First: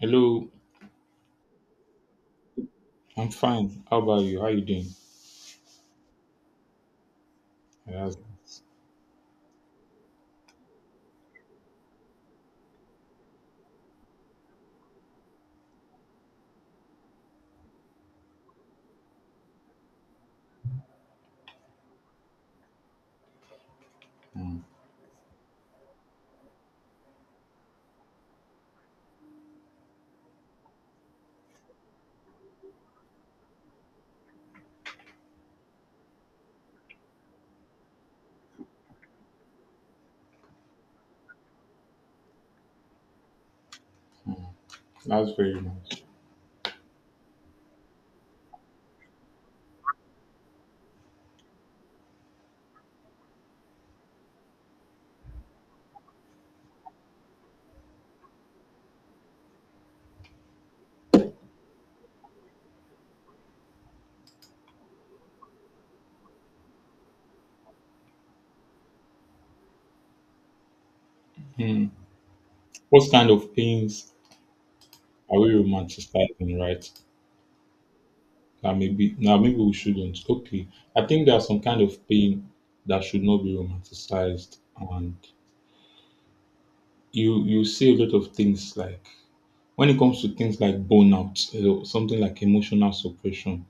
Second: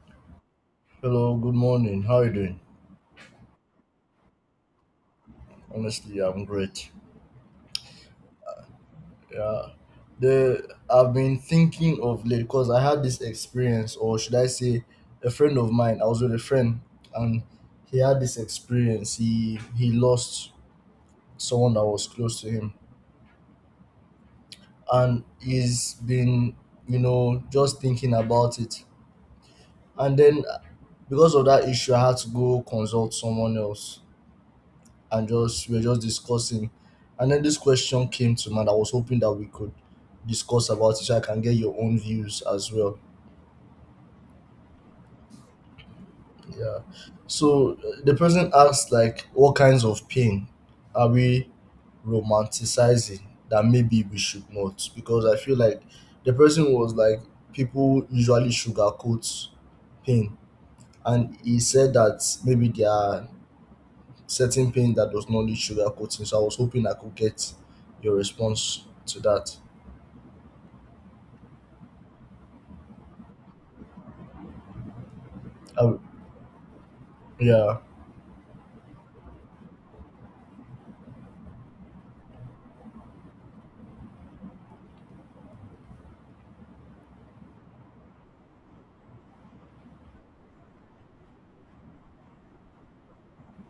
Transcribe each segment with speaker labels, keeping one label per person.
Speaker 1: Hello,
Speaker 2: Hello, good morning. How are you doing?
Speaker 1: I'm fine. How about you? How you doing?
Speaker 2: Honestly, I'm great.
Speaker 1: Yeah, That's,
Speaker 2: Yeah. The I've been thinking of late because I had this experience, or should I say, a friend of mine. I was with a friend, and he had this experience. He lost someone that was close to him,
Speaker 1: mm,
Speaker 2: and he's been, just thinking about it. And then because of that issue, I had to go consult someone else and just we were just discussing. And then this question came to mind. I was hoping that we could discuss about it so I can get your own views as well.
Speaker 1: mm, that's very nice.
Speaker 2: Yeah. So the person asked like what kinds of pain are we romanticizing that maybe we should not? Because I feel like the person was like people usually sugarcoat pain. And he said that maybe there are certain pain that does not need sugarcoating. So I was hoping I could get your response to that.
Speaker 1: Mm. What kind of pains are we
Speaker 2: Uh,
Speaker 1: romanticizing, right?
Speaker 2: yeah.
Speaker 1: Now maybe we shouldn't. Okay, I think there are some kind of pain that should not be romanticized, and you see a lot of things like when it comes to things like burnout, you know, something like emotional suppression.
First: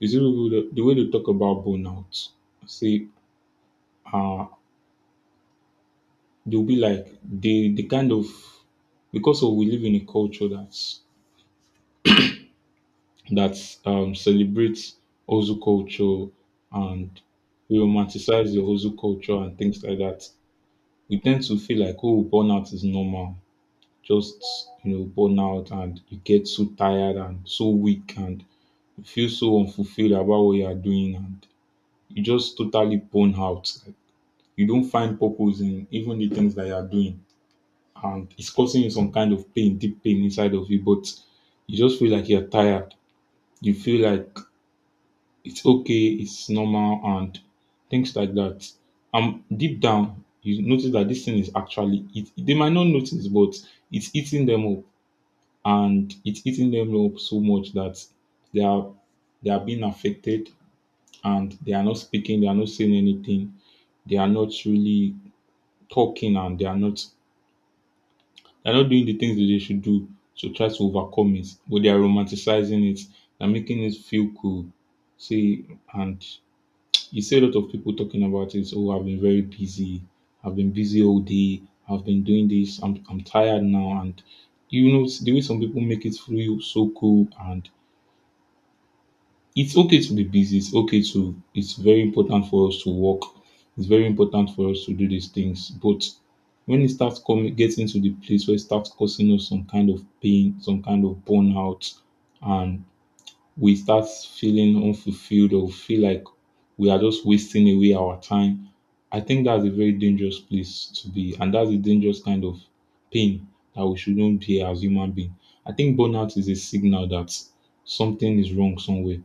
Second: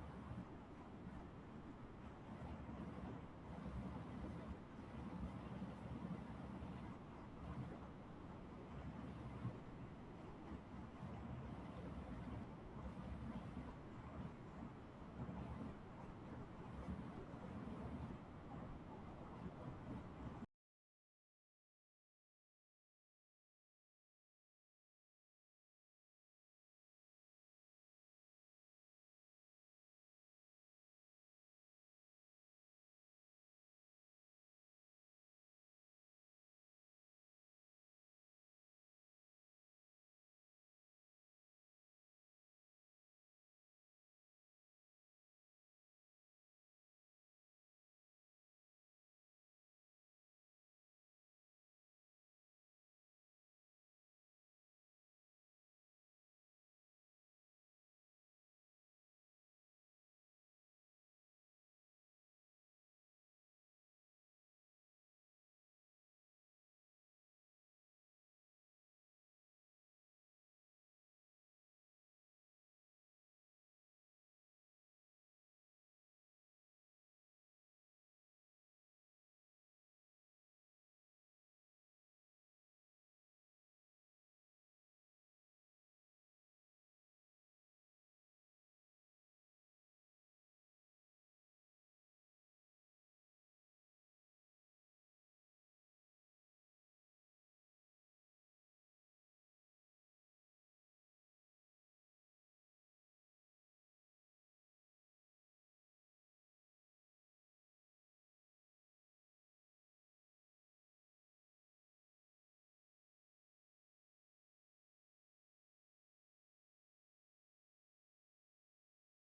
Speaker 1: You see people the way they talk about burnout. See, uh, they'll be like the kind of because of we live in a culture that celebrates Ozu culture and we romanticize the Ozu culture and things like that. We tend to feel like oh burnout is normal. Just you know burnout and you get so tired and so weak and you feel so unfulfilled about what you are doing and you just totally burn out. Like, you don't find purpose in even the things that you are doing and it's causing you some kind of pain, deep pain inside of you, but you just feel like you're tired. You feel like it's okay, it's normal, and things like that. And deep down, you notice that this thing is actually it. They might not notice, but it's eating them up, and it's eating them up so much that they are they are being affected, and they are not speaking, they are not saying anything, they are not really talking, and they're not doing the things that they should do to try to overcome it, but they are romanticizing it. They're making it feel cool. See, and you see a lot of people talking about it. Oh, I've been very busy. I've been busy all day. I've been doing this. I'm tired now. And you know, the way some people make it feel so cool and it's okay to be busy. It's okay to, it's very important for us to work. It's very important for us to do these things. But when it starts coming, getting to the place where it starts causing us some kind of pain, some kind of burnout, and we start feeling unfulfilled or feel like we are just wasting away our time. I think that's a very dangerous place to be, and that's a dangerous kind of pain that we shouldn't be as human being. I think burnout is a signal that something is wrong somewhere.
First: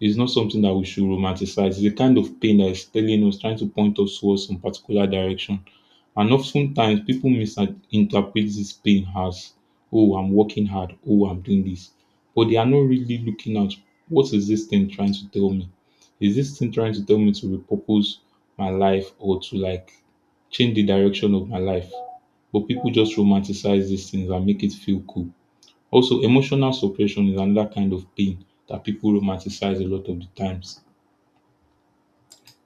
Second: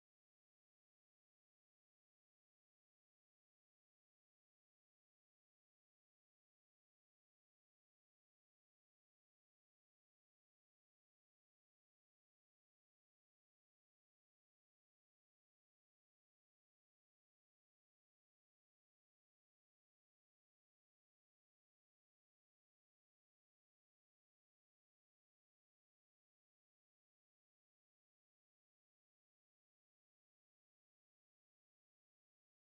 Speaker 1: It's not something that we should romanticize. It's a kind of pain that is telling us, trying to point us towards some particular direction. And oftentimes people misinterpret this pain as, oh, I'm working hard, oh, I'm doing this but they are not really looking at what is this thing trying to tell me? Is this thing trying to tell me to repurpose my life or to like change the direction of my life? But people just romanticize these things and make it feel cool. Also, emotional suppression is another kind of pain that people romanticize a lot of the times.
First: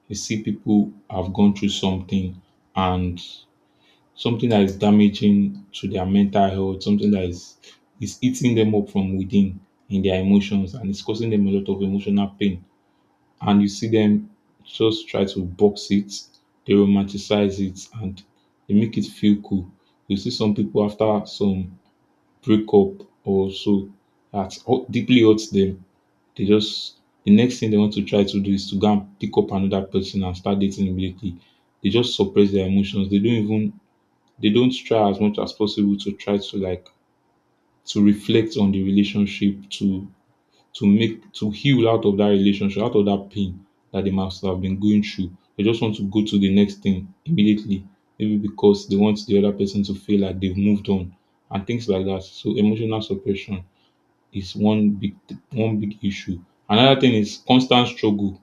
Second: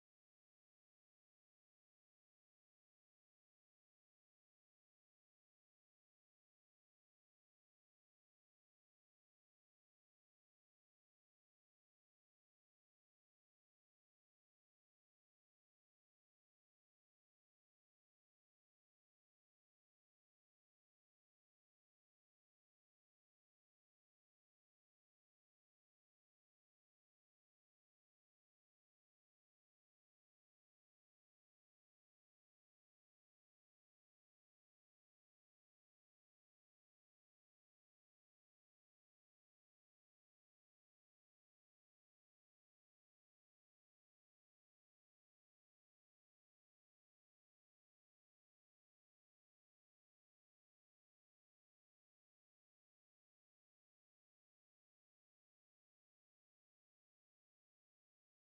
Speaker 1: You see, people have gone through something and something that is damaging to their mental health, something that is eating them up from within in their emotions and it's causing them a lot of emotional pain. And you see them just try to box it, they romanticize it and they make it feel cool. You see some people after some breakup or so that deeply hurts them. They just the next thing they want to try to do is to go and pick up another person and start dating immediately. They just suppress their emotions. They don't try as much as possible to try to like to reflect on the relationship to make to heal out of that relationship out of that pain that they must have been going through, they just want to go to the next thing immediately maybe because they want the other person to feel like they've moved on and things like that. So emotional suppression is one big issue. Another thing is constant struggle.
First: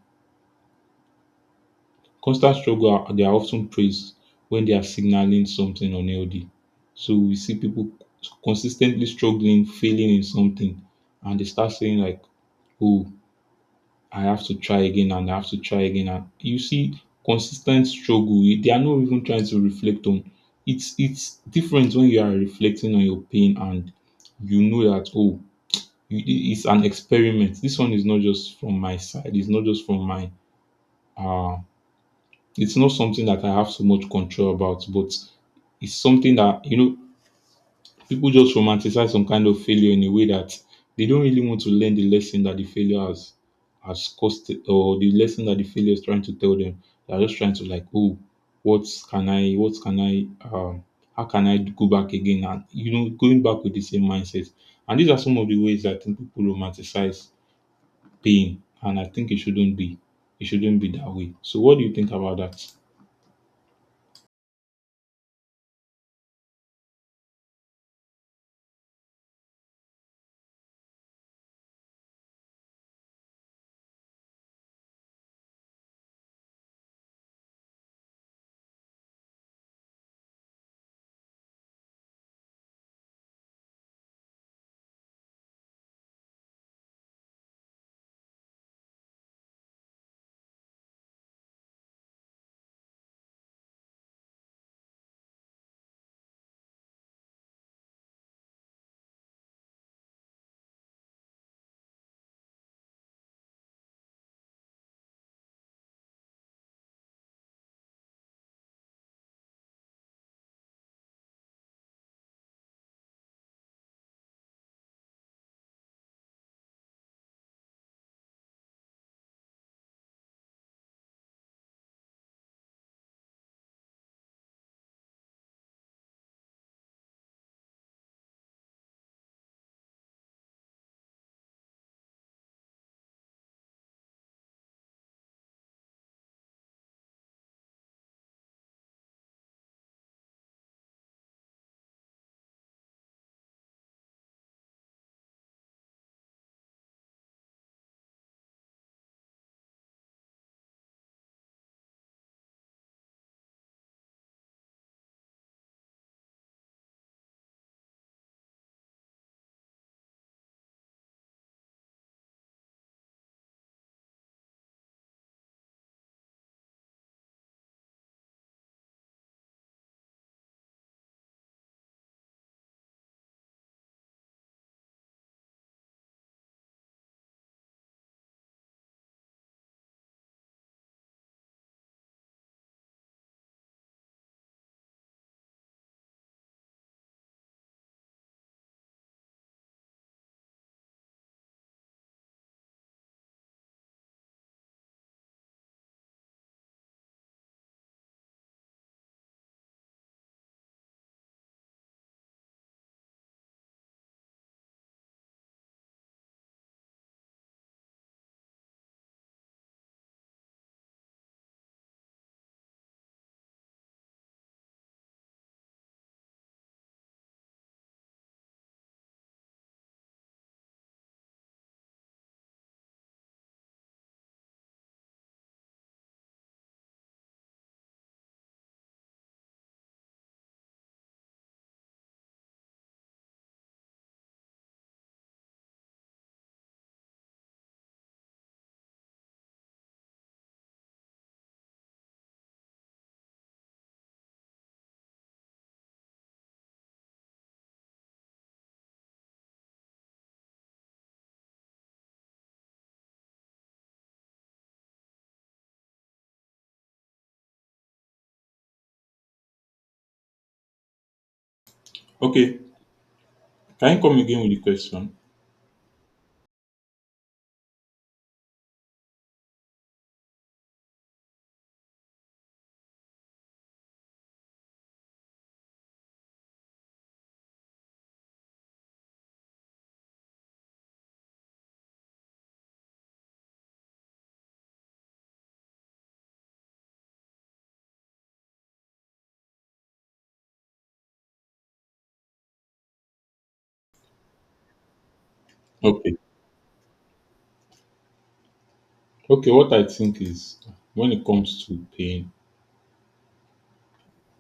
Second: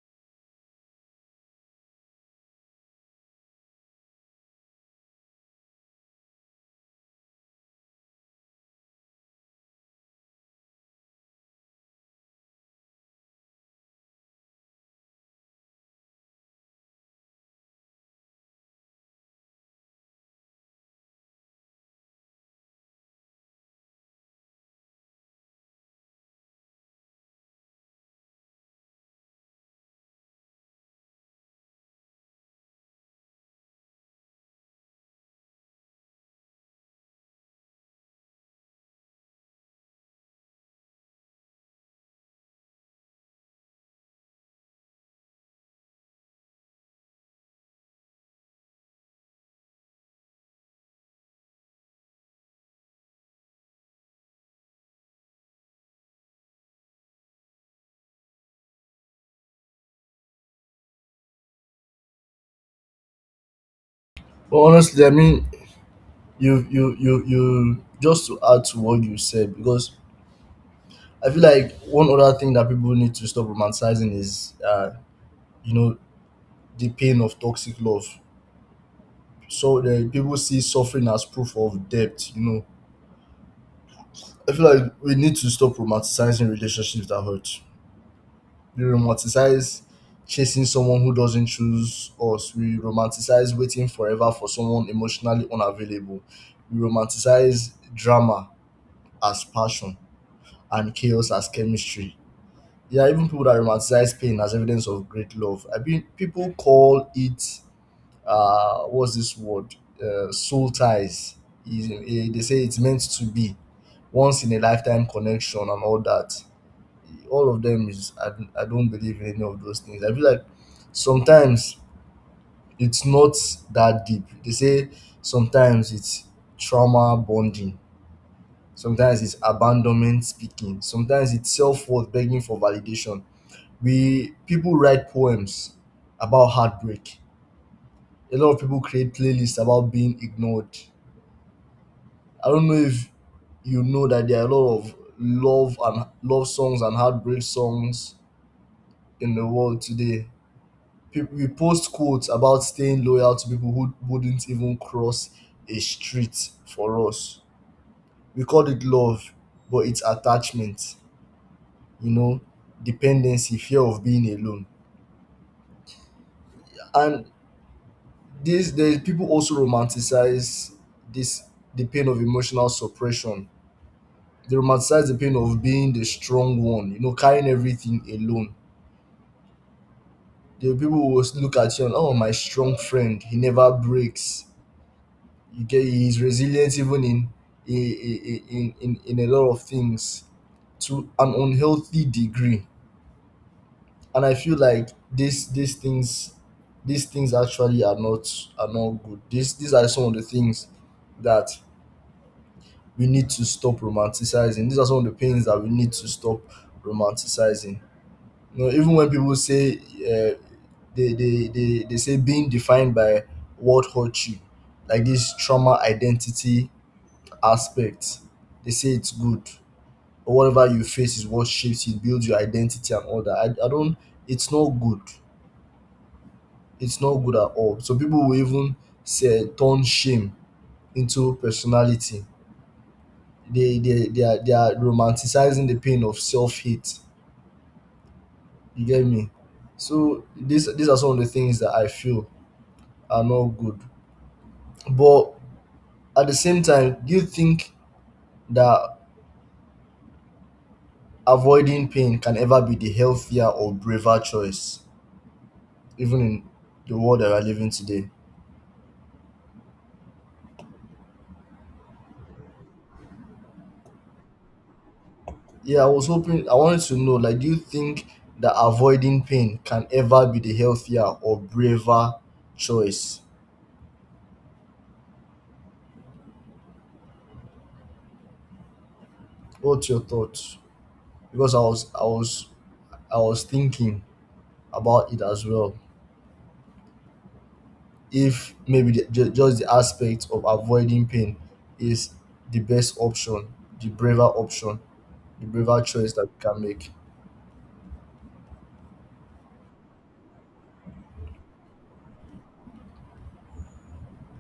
Speaker 1: Constant struggle are they are often praised when they are signaling something unhealthy. So we see people consistently struggling, failing in something, and they start saying like, "Oh, I have to try again, and I have to try again." And you see, consistent struggle. They are not even trying to reflect on. It's different when you are reflecting on your pain and you know that oh, you, it's an experiment. This one is not just from my side. It's not just from my uh it's not something that I have so much control about, but it's something that, you know, people just romanticize some kind of failure in a way that they don't really want to learn the lesson that the failure has cost or the lesson that the failure is trying to tell them. They're just trying to like, oh, what can I um how can I go back again and you know going back with the same mindset. And these are some of the ways that I think people romanticize pain and I think it shouldn't be. It shouldn't be that way. So what do you think about that?
Speaker 2: But honestly, I mean, just to add to what you said, because I feel like one other thing that people need to stop romanticizing is, you know, the pain of toxic love. So the people see suffering as proof of depth. I feel like we need to stop romanticizing relationships that hurt. We romanticize chasing someone who doesn't choose us. We romanticize waiting forever for someone emotionally unavailable. We romanticize drama as passion and chaos as chemistry. There are even people that romanticize pain as evidence of great love. I mean, people call it, what's this word? Soul ties. They say it's meant to be once in a lifetime connection and all that. All of them is, I don't believe in any of those things. I feel like sometimes it's not that deep. They say sometimes it's trauma bonding, sometimes it's abandonment speaking, sometimes it's self worth begging for validation. We people write poems about heartbreak. A lot of people create playlists about being ignored. I don't know if you know that there are a lot of love and love songs and heartbreak songs in the world today. People, we post quotes about staying loyal to people who wouldn't even cross a street for us. We call it love, but it's attachment, you know, dependency, fear of being alone. And this there's people also romanticize this the pain of emotional suppression. They romanticize the pain of being the strong one, you know, carrying everything alone. The people who will look at you and oh my strong friend, he never breaks. You get he's resilient even in a lot of things to an unhealthy degree. And I feel like these things, these things actually are not, are not good. These are some of the things that we need to stop romanticizing. These are some of the pains that we need to stop romanticizing. You know, even when people say they say being defined by what hurt you, like this trauma identity aspect, they say it's good or whatever you face is what shapes, it builds your identity and all that. I don't, it's not good, it's not good at all. So people will even say turn shame into personality. They are romanticizing the pain of self hate. You get me? So these are some of the things that I feel are not good. But at the same time, do you think that avoiding pain can ever be the healthier or braver choice, even in the world that we are living today?
Speaker 1: Okay, can you come again with the question?
Speaker 2: Yeah, I was hoping, I wanted to know, like, do you think that avoiding pain can ever be the healthier or braver choice? What's your thoughts? Because I was thinking about it as well. If maybe just the aspect of avoiding pain is the best option, the braver choice
Speaker 1: Okay.
Speaker 2: that we can make.
Speaker 1: Okay, what I think is when it comes to pain,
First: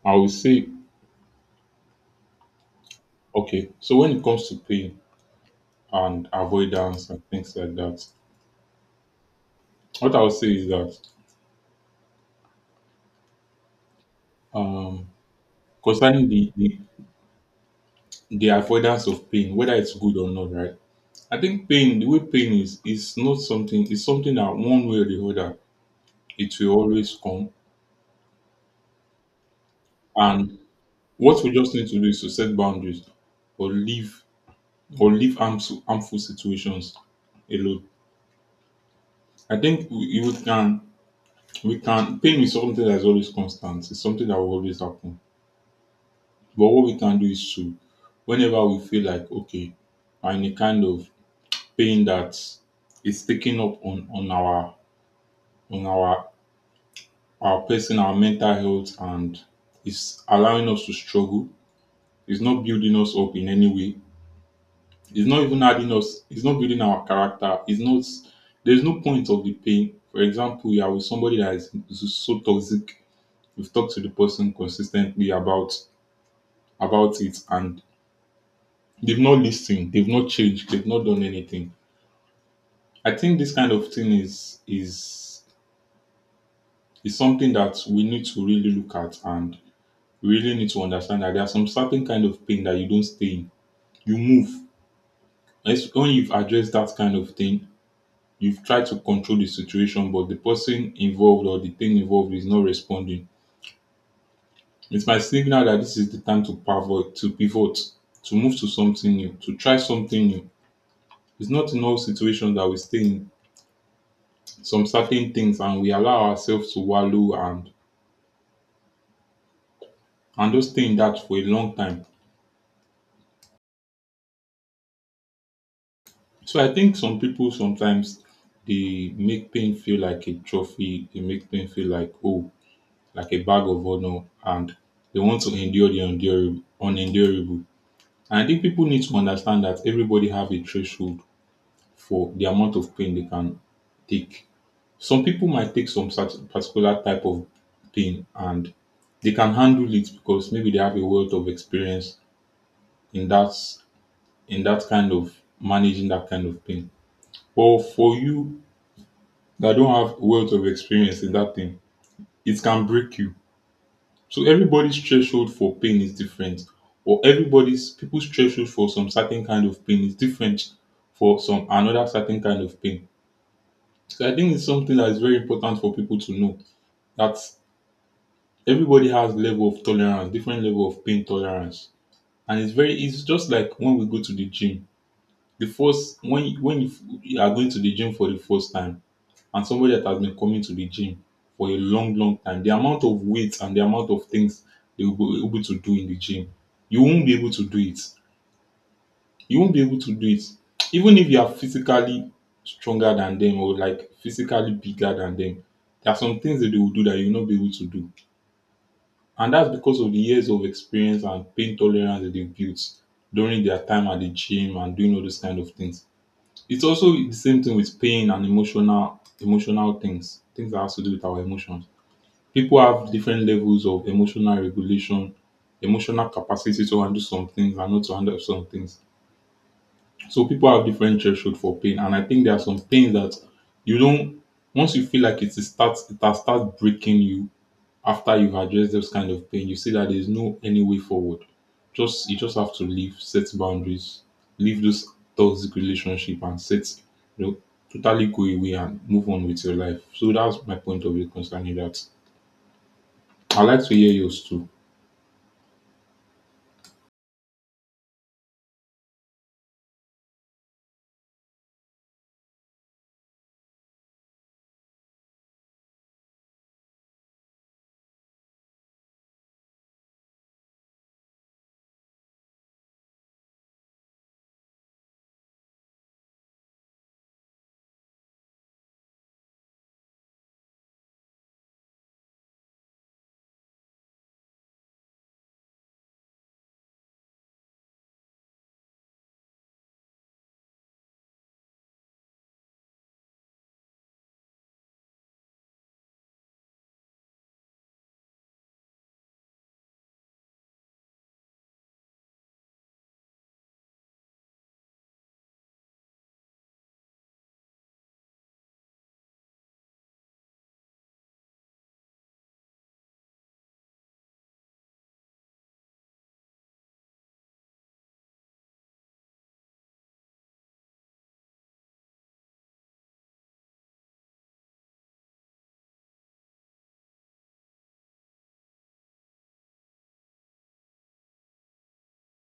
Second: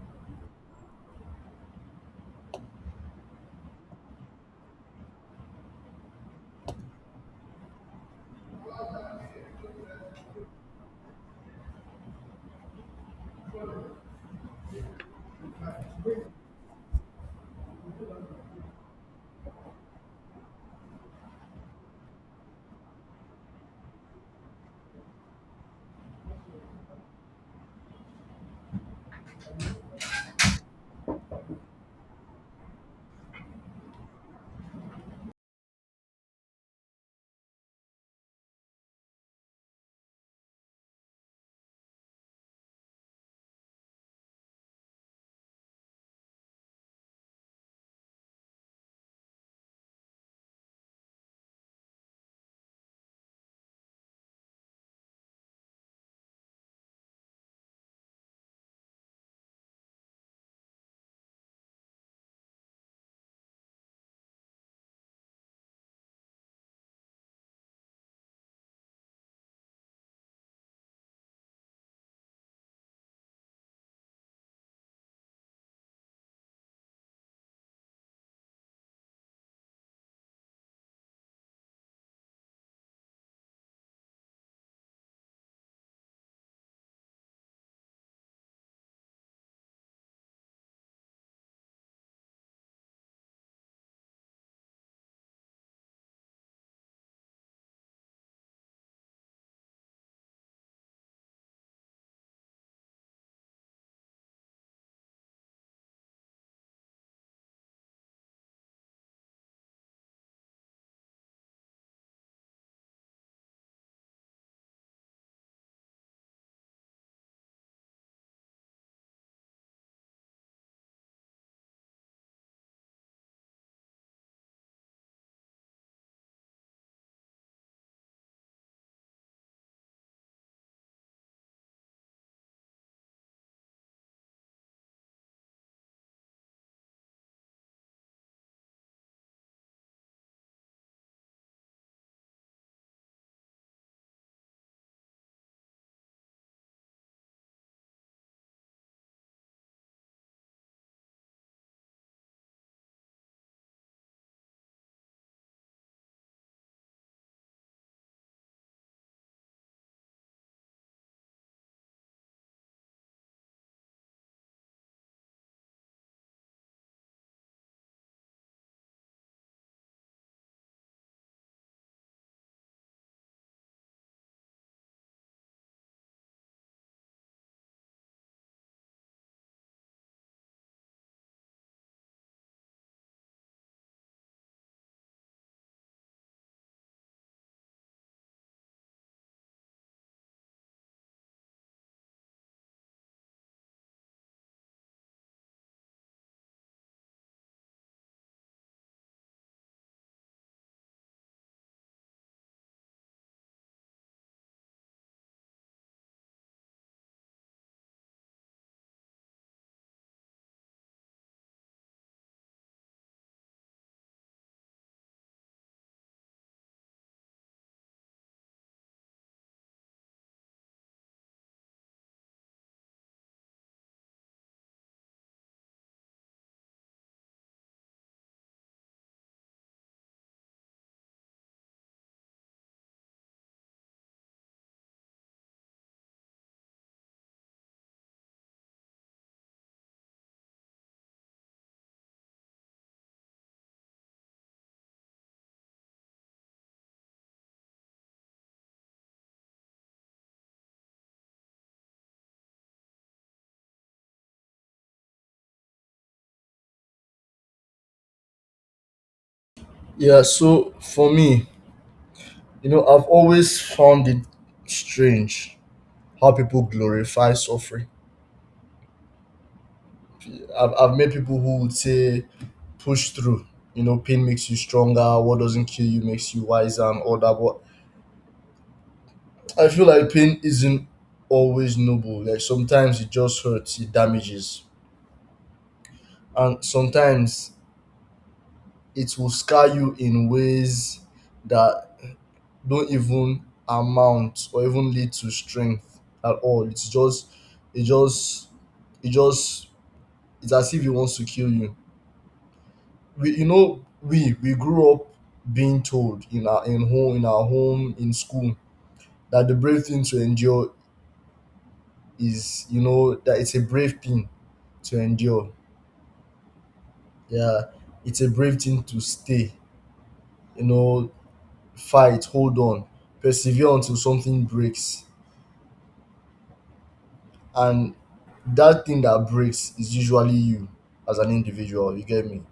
Speaker 1: I will say, okay, so when it comes to pain and avoidance and things like that, what I will say is that um concerning the avoidance of pain, whether it's good or not, right? I think pain, the way pain is not something, it's something that one way or the other, it will always come. And what we just need to do is to set boundaries or leave or leave harmful situations alone. I think we, you can we can pain is something that is always constant. It's something that will always happen. But what we can do is to whenever we feel like okay, we're in a kind of pain that is taking up on our on our our person, our mental health, and is allowing us to struggle. It's not building us up in any way. It's not even adding us. It's not building our character. It's not. There's no point of the pain. For example, you are with somebody that is so toxic. We've talked to the person consistently about it and they've not listened, they've not changed, they've not done anything. I think this kind of thing is is something that we need to really look at and we really need to understand that there are some certain kind of pain that you don't stay in. You move. It's when you've addressed that kind of thing, you've tried to control the situation, but the person involved or the thing involved is not responding. It might signal that this is the time to pivot, to move to something new, to try something new. It's not in all situations that we stay in some certain things and we allow ourselves to wallow and just stay in that for a long time. So I think some people sometimes they make pain feel like a trophy, they make pain feel like oh, like a bag of honor and they want to endure the endurable unendurable. And I think people need to understand that everybody have a threshold for the amount of pain they can take. Some people might take some particular type of pain and they can handle it because maybe they have a wealth of experience in that kind of managing that kind of pain. But for you that don't have wealth of experience in that thing, it can break you. So everybody's threshold for pain is different, or everybody's people's threshold for some certain kind of pain is different for some another certain kind of pain. So I think it's something that is very important for people to know that everybody has level of tolerance, different level of pain tolerance, and it's very. It's just like when we go to the gym. The first you are going to the gym for the first time, and somebody that has been coming to the gym for a long, long time, the amount of weight and the amount of things they will be able to do in the gym, you won't be able to do it. You won't be able to do it, even if you are physically stronger than them or like physically bigger than them. There are some things that they will do that you will not be able to do. And that's because of the years of experience and pain tolerance that they've built during their time at the gym and doing all those kind of things. It's also the same thing with pain and emotional things, things that has to do with our emotions. People have different levels of emotional regulation, emotional capacity to handle some things and not to handle some things. So people have different threshold for pain, and I think there are some pains that you don't. Once you feel like it is starts, it has starts breaking you, after you address those kind of pain, you see that there's no any way forward. Just you just have to leave, set boundaries, leave those toxic relationship and set, you know, totally go away and move on with your life. So that's my point of view concerning that. I'd like to hear yours too.
Speaker 2: Yeah, so for me, you know, I've always found it strange how people glorify suffering. I've met people who would say, push through. You know, pain makes you stronger. What doesn't kill you makes you wiser and all that. But I feel like pain isn't always noble. Like sometimes it just hurts, it damages. And sometimes it will scar you in ways that don't even amount or even lead to strength at all. It's just, it just, it just, it's as if it wants to kill you. We you know we grew up being told in our home, in school that the brave thing to endure is you know that it's a brave thing to endure, yeah, it's a brave thing to stay, you know, fight, hold on, persevere until something breaks, and that thing that breaks is usually you as an individual. You get me?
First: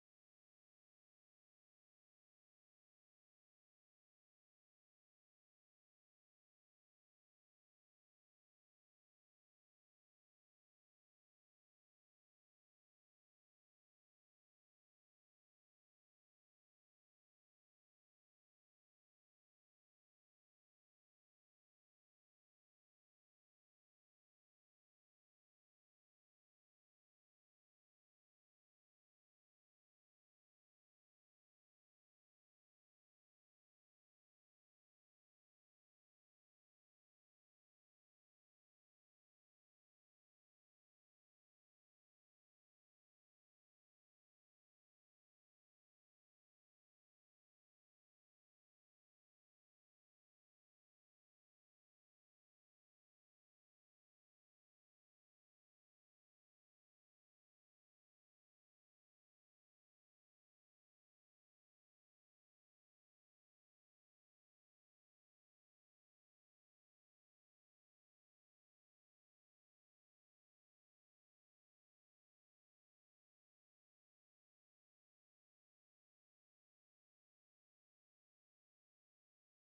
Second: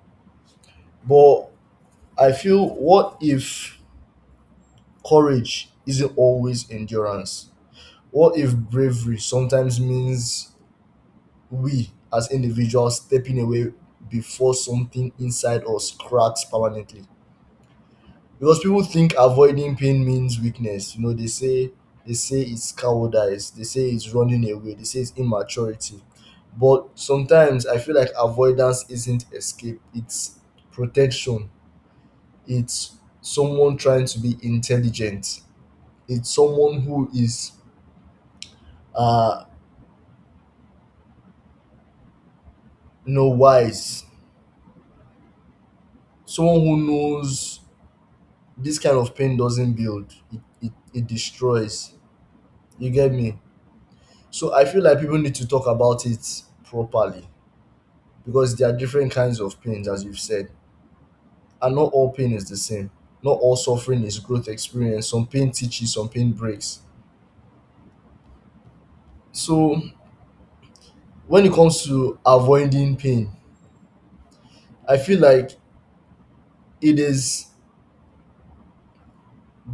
Speaker 2: But I feel, what if courage isn't always endurance? What if bravery sometimes means we as individuals stepping away before something inside us cracks permanently? Because people think avoiding pain means weakness. You know, they say it's cowardice, they say it's running away, they say it's immaturity. But sometimes I feel like avoidance isn't escape, it's protection. It's someone trying to be intelligent. It's someone who is uh you know wise, someone who knows this kind of pain doesn't build, it destroys. You get me? So I feel like people need to talk about it properly because there are different kinds of pains, as you've said, and not all pain is the same, not all suffering is growth experience. Some pain teaches, some pain breaks. So when it comes to avoiding pain, I feel like it is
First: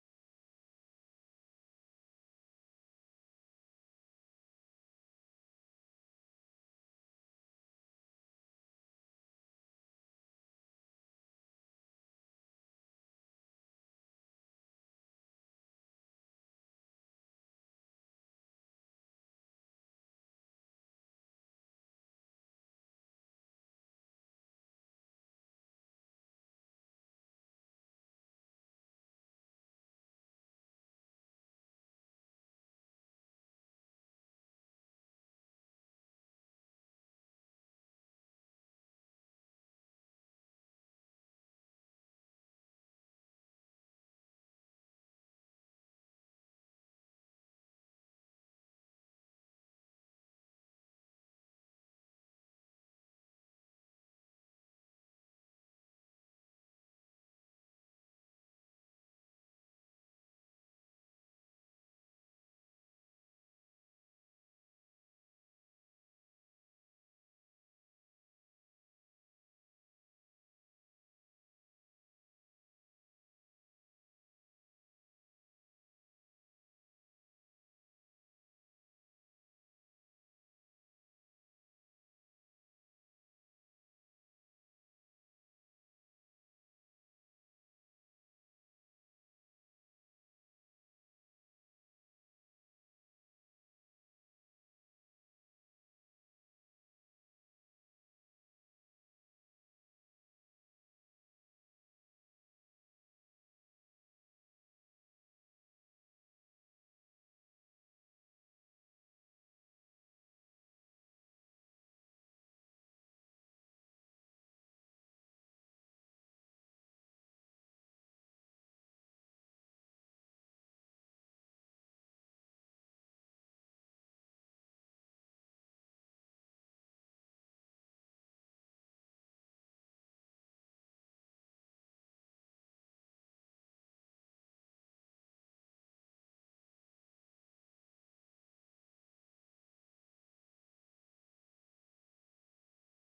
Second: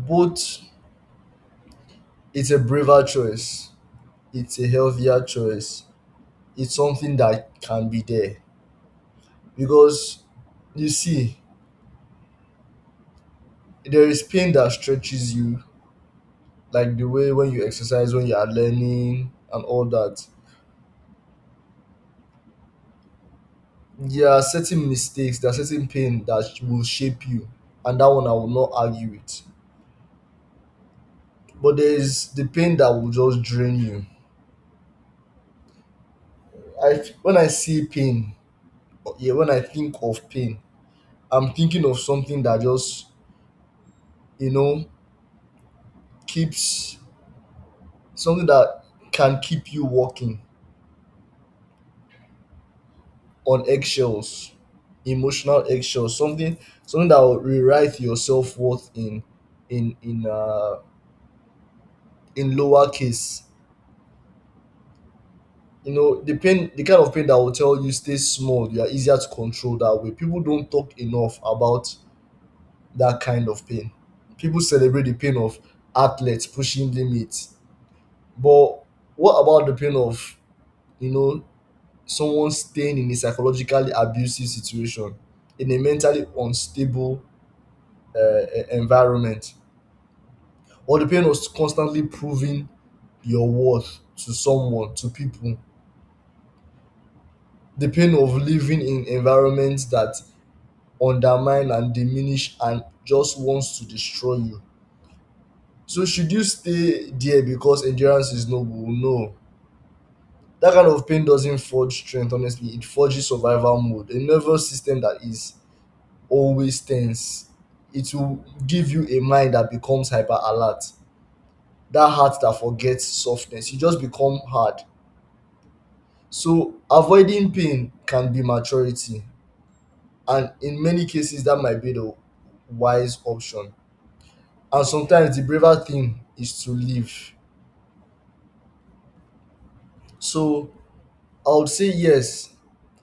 Speaker 2: both. It's a braver choice, it's a healthier choice, it's something that can be there. Because you see, there is pain that stretches you, like the way when you exercise, when you are learning and all that. There are certain mistakes, there are certain pain that will shape you, and that one I will not argue with. But there is the pain that will just drain you. I f- when I see pain or- yeah, when I think of pain, I'm thinking of something that just, you know, keeps, something that can keep you walking on eggshells, emotional eggshells, something, something that will rewrite your self worth in in uh in lower case. You know, the kind of pain that will tell you stay small, you are easier to control that way. People don't talk enough about that kind of pain. People celebrate the pain of athletes pushing limits. But what about the pain of, you know, someone staying in a psychologically abusive situation, in a mentally unstable environment, or the pain of constantly proving your worth to someone, to people. The pain of living in environments that undermine and diminish and just wants to destroy you. So should you stay there because endurance is noble? No. That kind of pain doesn't forge strength, honestly. It forges survival mode. A nervous system that is always tense. It will give you a mind that becomes hyper alert, that heart that forgets softness. You just become hard. So avoiding pain can be maturity, and in many cases, that might be the wise option. And sometimes the braver thing is to live. So I would say yes,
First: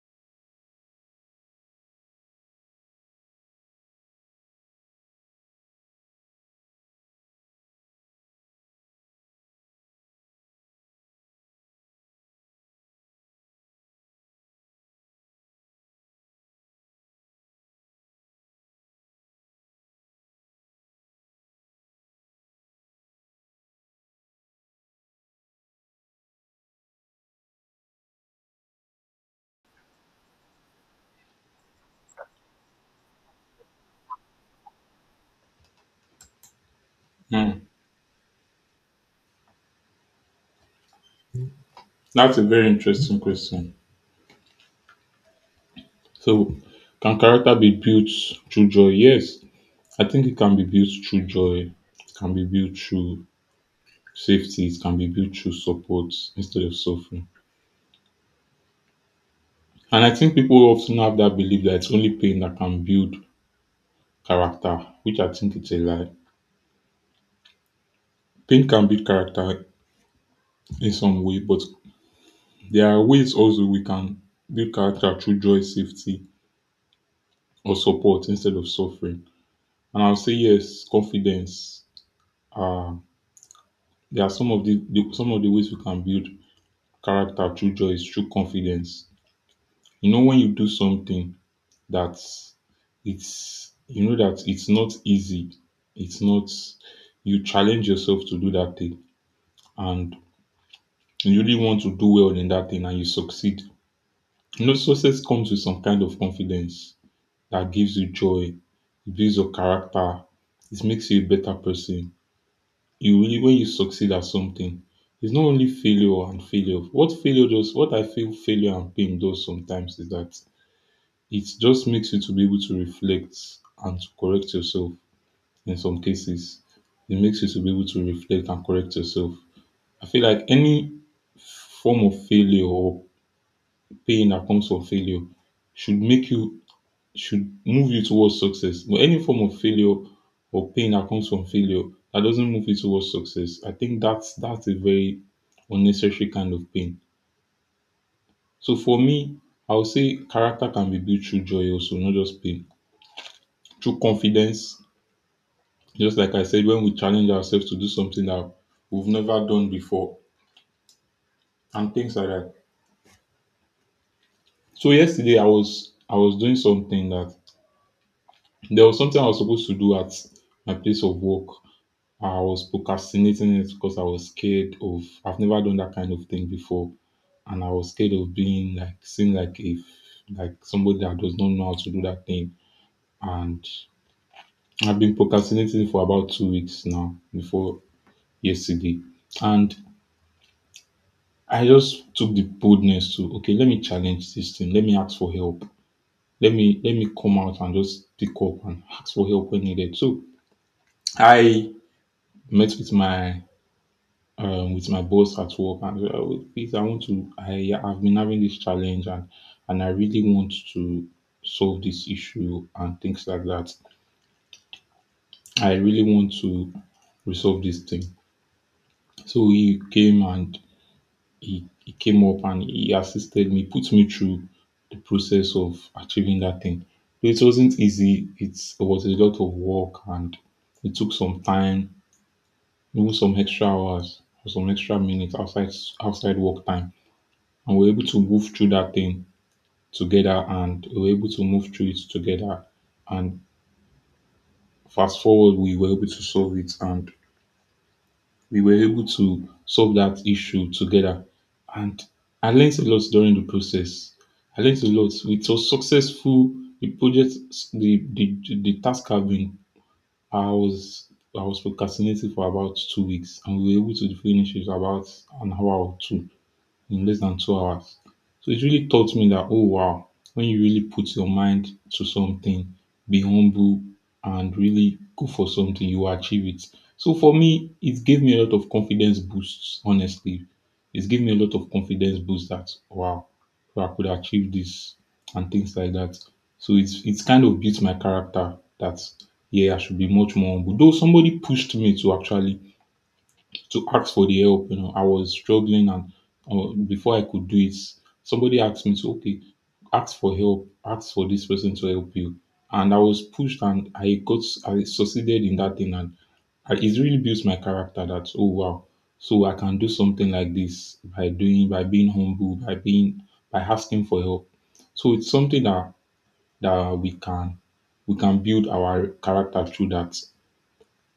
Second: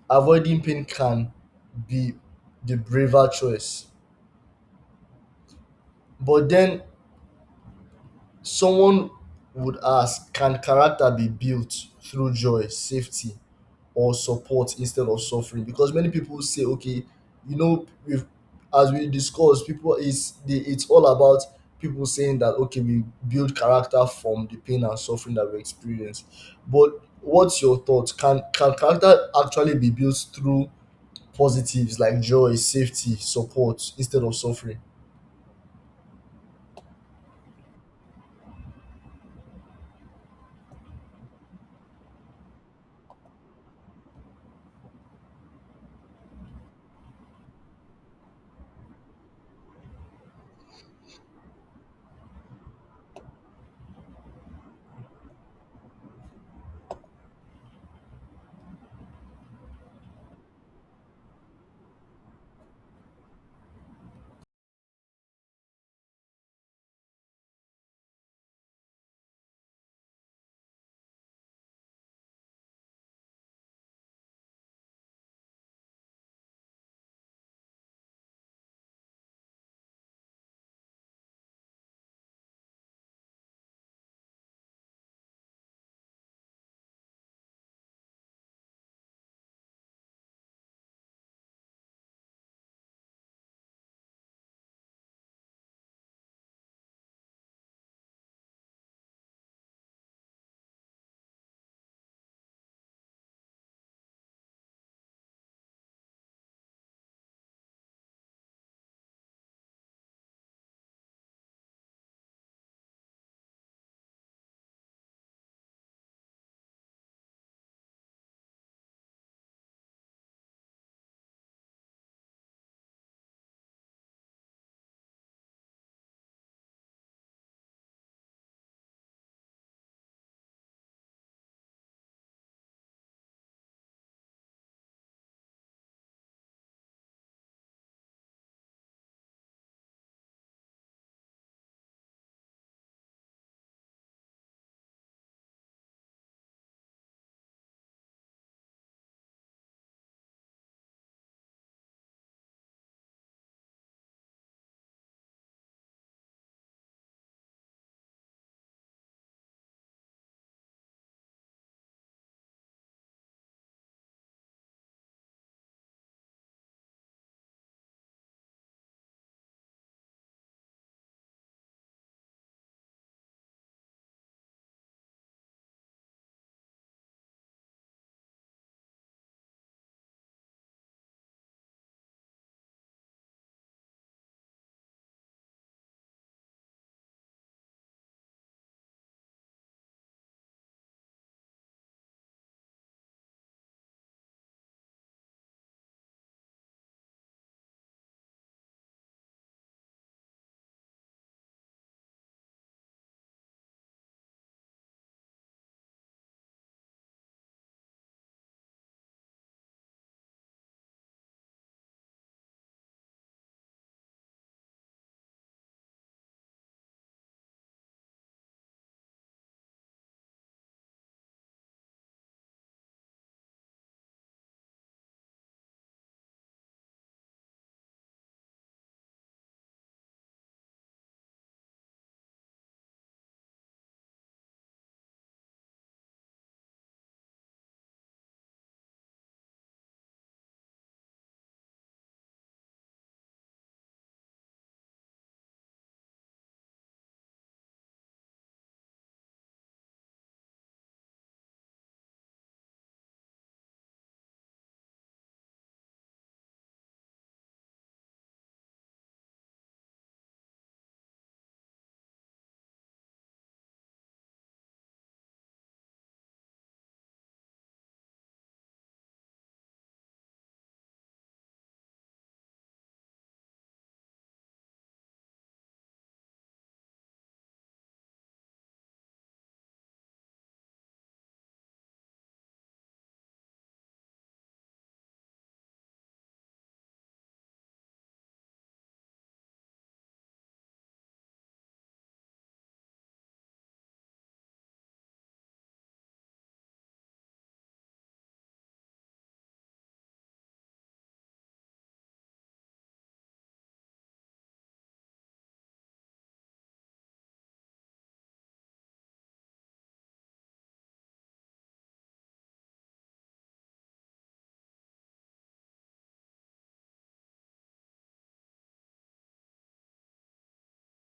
Speaker 2: avoiding pain can be the braver choice. But then someone would ask, can character be built through joy, safety, or support instead of suffering? Because many people say, okay, you know, we've as we discussed, people is the it's all about people saying that okay, we build character from the pain and suffering that we experience. But what's your thought? Can character actually be built through positives like joy, safety, support instead of suffering?
Speaker 1: Hmm. That's a very interesting question. So can character be built through joy? Yes. I think it can be built through joy. It can be built through safety. It can be built through support instead of suffering. And I think people often have that belief that it's only pain that can build character, which I think it's a lie. Pain can build character in some way, but there are ways also we can build character through joy, safety, or support instead of suffering. And I'll say yes, confidence. Um, there are some of the some of the ways we can build character through joy is through confidence. You know, when you do something, that it's, you know, that it's not easy. It's not, you challenge yourself to do that thing and you really want to do well in that thing and you succeed. You know, success comes with some kind of confidence that gives you joy, it builds your character, it makes you a better person. You really, when you succeed at something, it's not only failure and failure. What failure does, what I feel failure and pain does sometimes is that it just makes you to be able to reflect and to correct yourself in some cases. It makes you to be able to reflect and correct yourself. I feel like any form of failure or pain that comes from failure should make you, should move you towards success. But any form of failure or pain that comes from failure that doesn't move you towards success, I think that's a very unnecessary kind of pain. So for me, I would say character can be built through joy also, not just pain. Through confidence, just like I said, when we challenge ourselves to do something that we've never done before and things like that. So yesterday I was doing something that there was something I was supposed to do at my place of work. I was procrastinating it because I was scared of, I've never done that kind of thing before and I was scared of being like seen like if like somebody that does not know how to do that thing. And I've been procrastinating for about 2 weeks now before yesterday. And I just took the boldness to, okay, let me challenge this thing. Let me ask for help. Let me come out and just pick up and ask for help when needed. So I met with my, with my boss at work and, please, I want to, I have been having this challenge and I really want to solve this issue and things like that. I really want to resolve this thing. So he came and he came up and he assisted me, put me through the process of achieving that thing. It wasn't easy. It's, it was a lot of work and it took some time, even some extra hours or some extra minutes outside outside work time. And we were able to move through that thing together and we were able to move through it together. And fast forward, we were able to solve it and we were able to solve that issue together. And I learned a lot during the process. I learned a lot. It was successful. The project, the task have been. I was I was procrastinating for about 2 weeks, and we were able to finish it about an hour or two, in less than 2 hours. So it really taught me that, oh wow, when you really put your mind to something, be humble and really go for something, you will achieve it. So for me, it gave me a lot of confidence boosts, honestly. It gave me a lot of confidence boost that, wow, I could achieve this and things like that. So it's kind of built my character that yeah, I should be much more humble. Though somebody pushed me to actually to ask for the help. You know, I was struggling, and before I could do it, somebody asked me to, okay, ask for help, ask for this person to help you. And I was pushed, and I got, I succeeded in that thing, and it really builds my character. That, oh wow, so I can do something like this by doing, by being humble, by being, by asking for help. So it's something that that we can we can build our character through that,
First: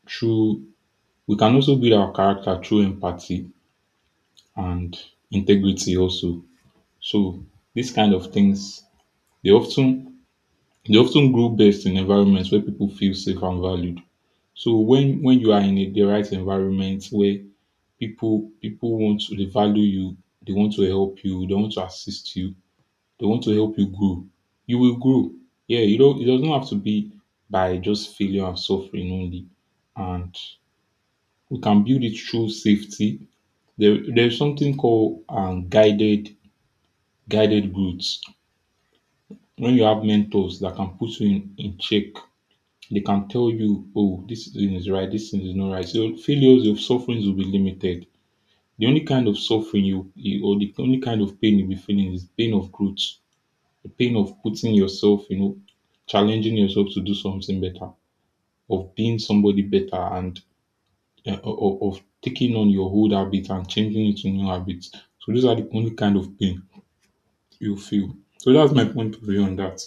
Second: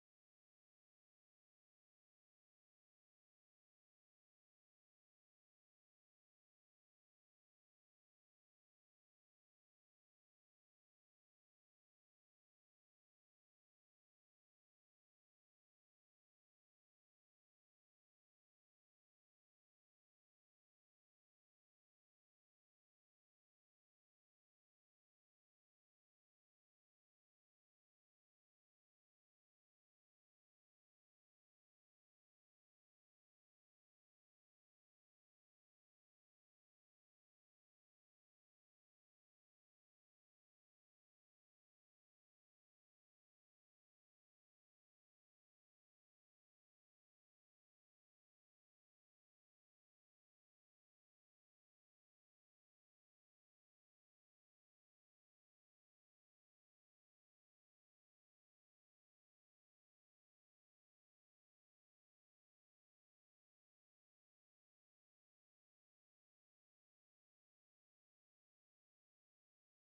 Speaker 1: through, we can also build our character through empathy and integrity also. So these kind of things, they often, they often grow best in environments where people feel safe and valued. So when you are in a, the right environment where people, people want to, they value you, they want to help you, they want to assist you, they want to help you grow, you will grow. Yeah, you don't, it doesn't have to be by just failure and suffering only. And we can build it through safety. There, there's something called, guided growth. When you have mentors that can put you in check, they can tell you, oh, this thing is right, this thing is not right. So failures, your sufferings will be limited. The only kind of suffering you, you, or the only kind of pain you'll be feeling is pain of growth, the pain of putting yourself, you know, challenging yourself to do something better, of being somebody better and, of taking on your old habits and changing it to new habits. So those are the only kind of pain you feel. So that's my point of view on that.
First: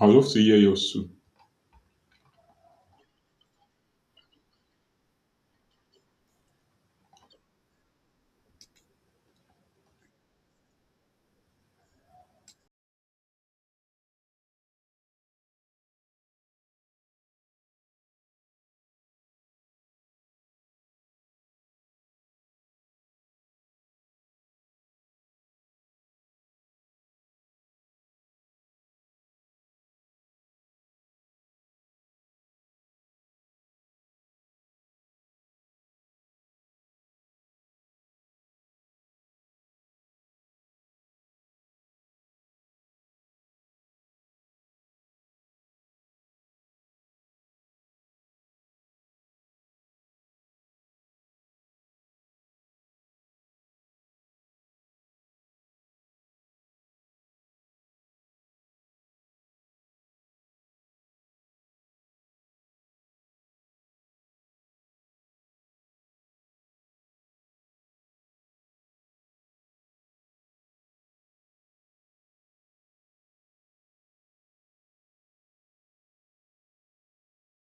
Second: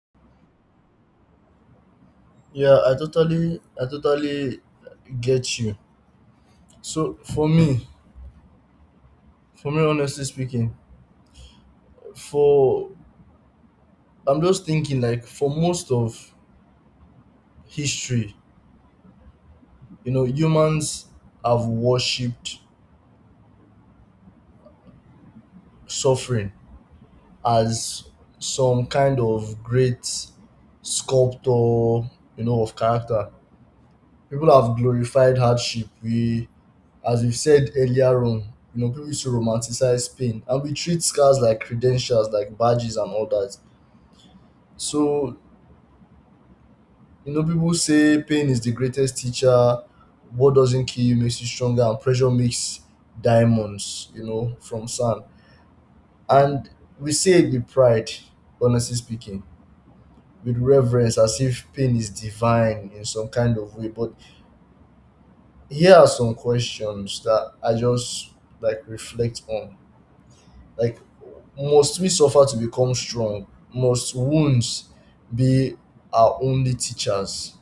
Speaker 1: I'd love to hear yours too.
Speaker 2: I totally get you. So for me, honestly speaking, for I'm just thinking like for most of history, you know, humans have worshipped suffering as some kind of great sculptor, you know, of character. People have glorified hardship. We, as we've said earlier on, you know, people used to romanticize pain and we treat scars like credentials, like badges and all that. So, you know, people say pain is the greatest teacher. What doesn't kill you makes you stronger, and pressure makes diamonds, you know, from sand. And we say it with pride, honestly speaking, with reverence, as if pain is divine in some kind of way. But here are some questions that I just like reflect on. Like, must we suffer to become strong? Must wounds be our only teachers?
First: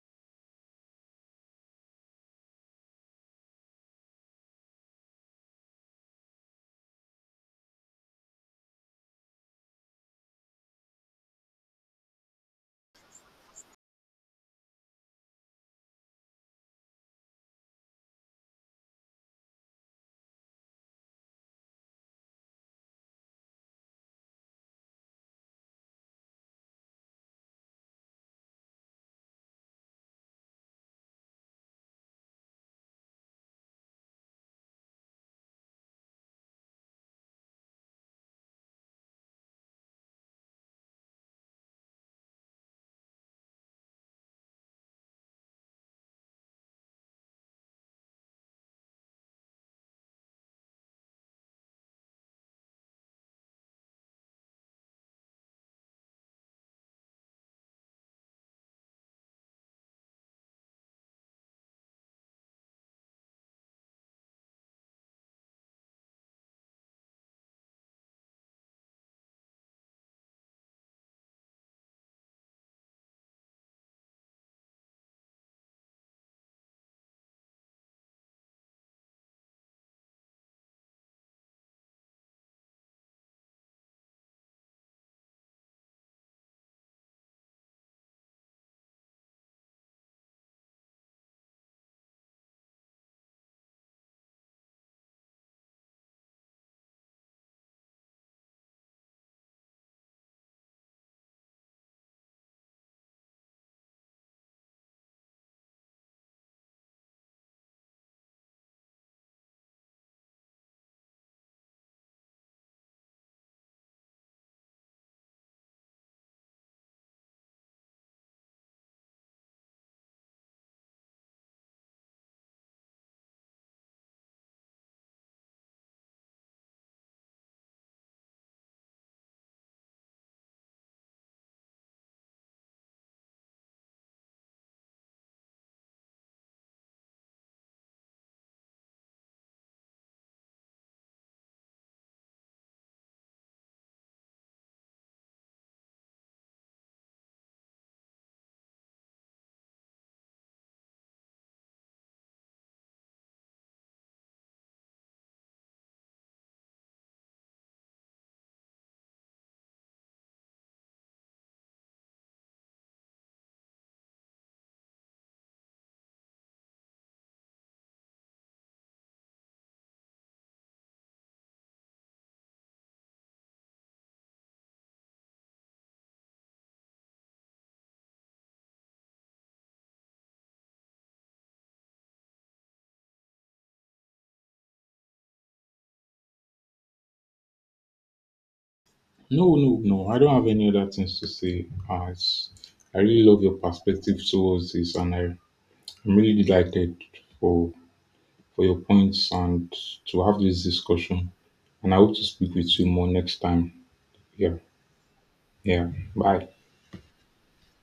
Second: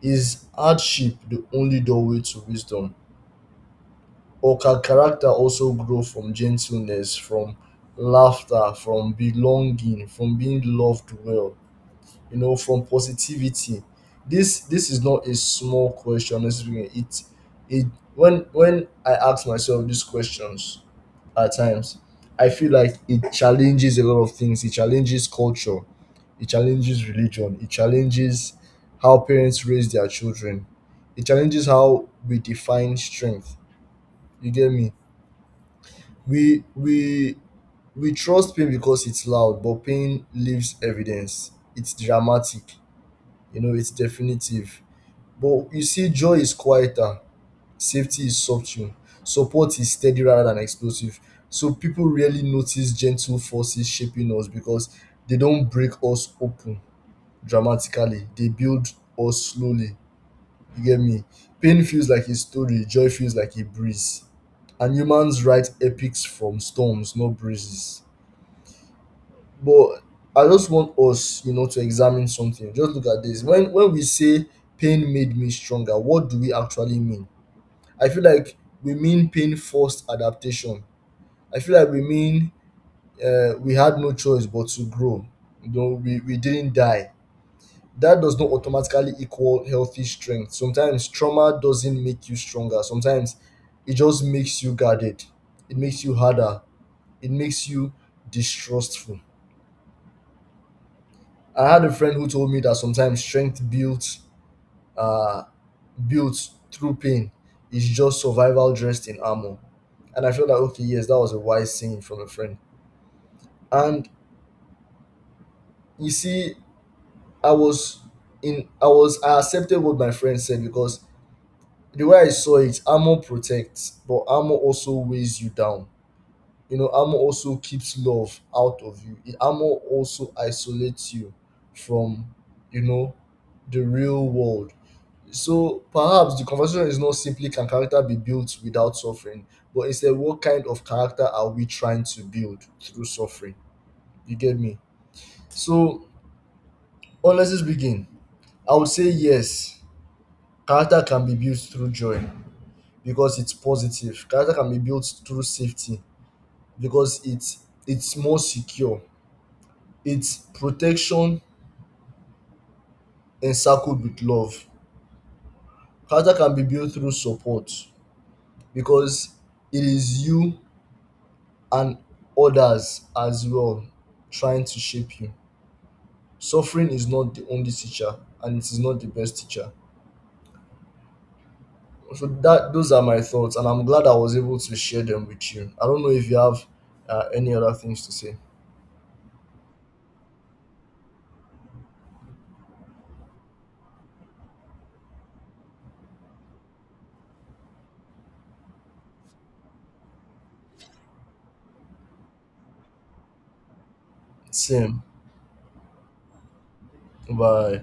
Speaker 2: Is hardship the only doorway to wisdom, or can character also grow from gentleness, from laughter, from belonging, from being loved well, you know, from positivity? This is not a small question. It's it it when I ask myself these questions, at times. I feel like it challenges a lot of things. It challenges culture, it challenges religion, it challenges how parents raise their children, it challenges how we define strength. You get me? We we we trust pain because it's loud, but pain leaves evidence. It's dramatic, you know, it's definitive. But you see, joy is quieter, safety is subtle, support is steady rather than explosive. So people rarely notice gentle forces shaping us because they don't break us open dramatically. They build us slowly. You get me? Pain feels like a story, joy feels like a breeze. And humans write epics from storms, not breezes. But I just want us, you know, to examine something. Just look at this. When we say pain made me stronger, what do we actually mean? I feel like we mean pain forced adaptation. I feel like we mean we had no choice but to grow. You know, we didn't die. That does not automatically equal healthy strength. Sometimes trauma doesn't make you stronger. Sometimes it just makes you guarded. It makes you harder. It makes you distrustful. I had a friend who told me that sometimes strength uh, built through pain is just survival dressed in armor. And I felt like, okay, yes, that was a wise saying from a friend. And you see, I was in, I was, I accepted what my friend said because the way I saw it, armor protects, but armor also weighs you down. You know, armor also keeps love out of you. Armor also isolates you from, you know, the real world. So perhaps the conversation is not simply can character be built without suffering, but instead what kind of character are we trying to build through suffering? You get me? So honestly speaking, I would say yes, character can be built through joy because it's positive. Character can be built through safety because it's more secure. It's protection encircled with love. Character can be built through support because it is you and others as well trying to shape you. Suffering is not the only teacher and it is not the best teacher. So that those are my thoughts and I'm glad I was able to share them with you. I don't know if you have any other things to say.
Speaker 1: No, no, no. I don't have any other things to say. It's, I really love your perspective towards this, and I, I'm really delighted for for your points and to have this discussion. And I hope to speak with you more next time. Yeah,
Speaker 2: Same.
Speaker 1: yeah. Bye.
Speaker 2: Bye.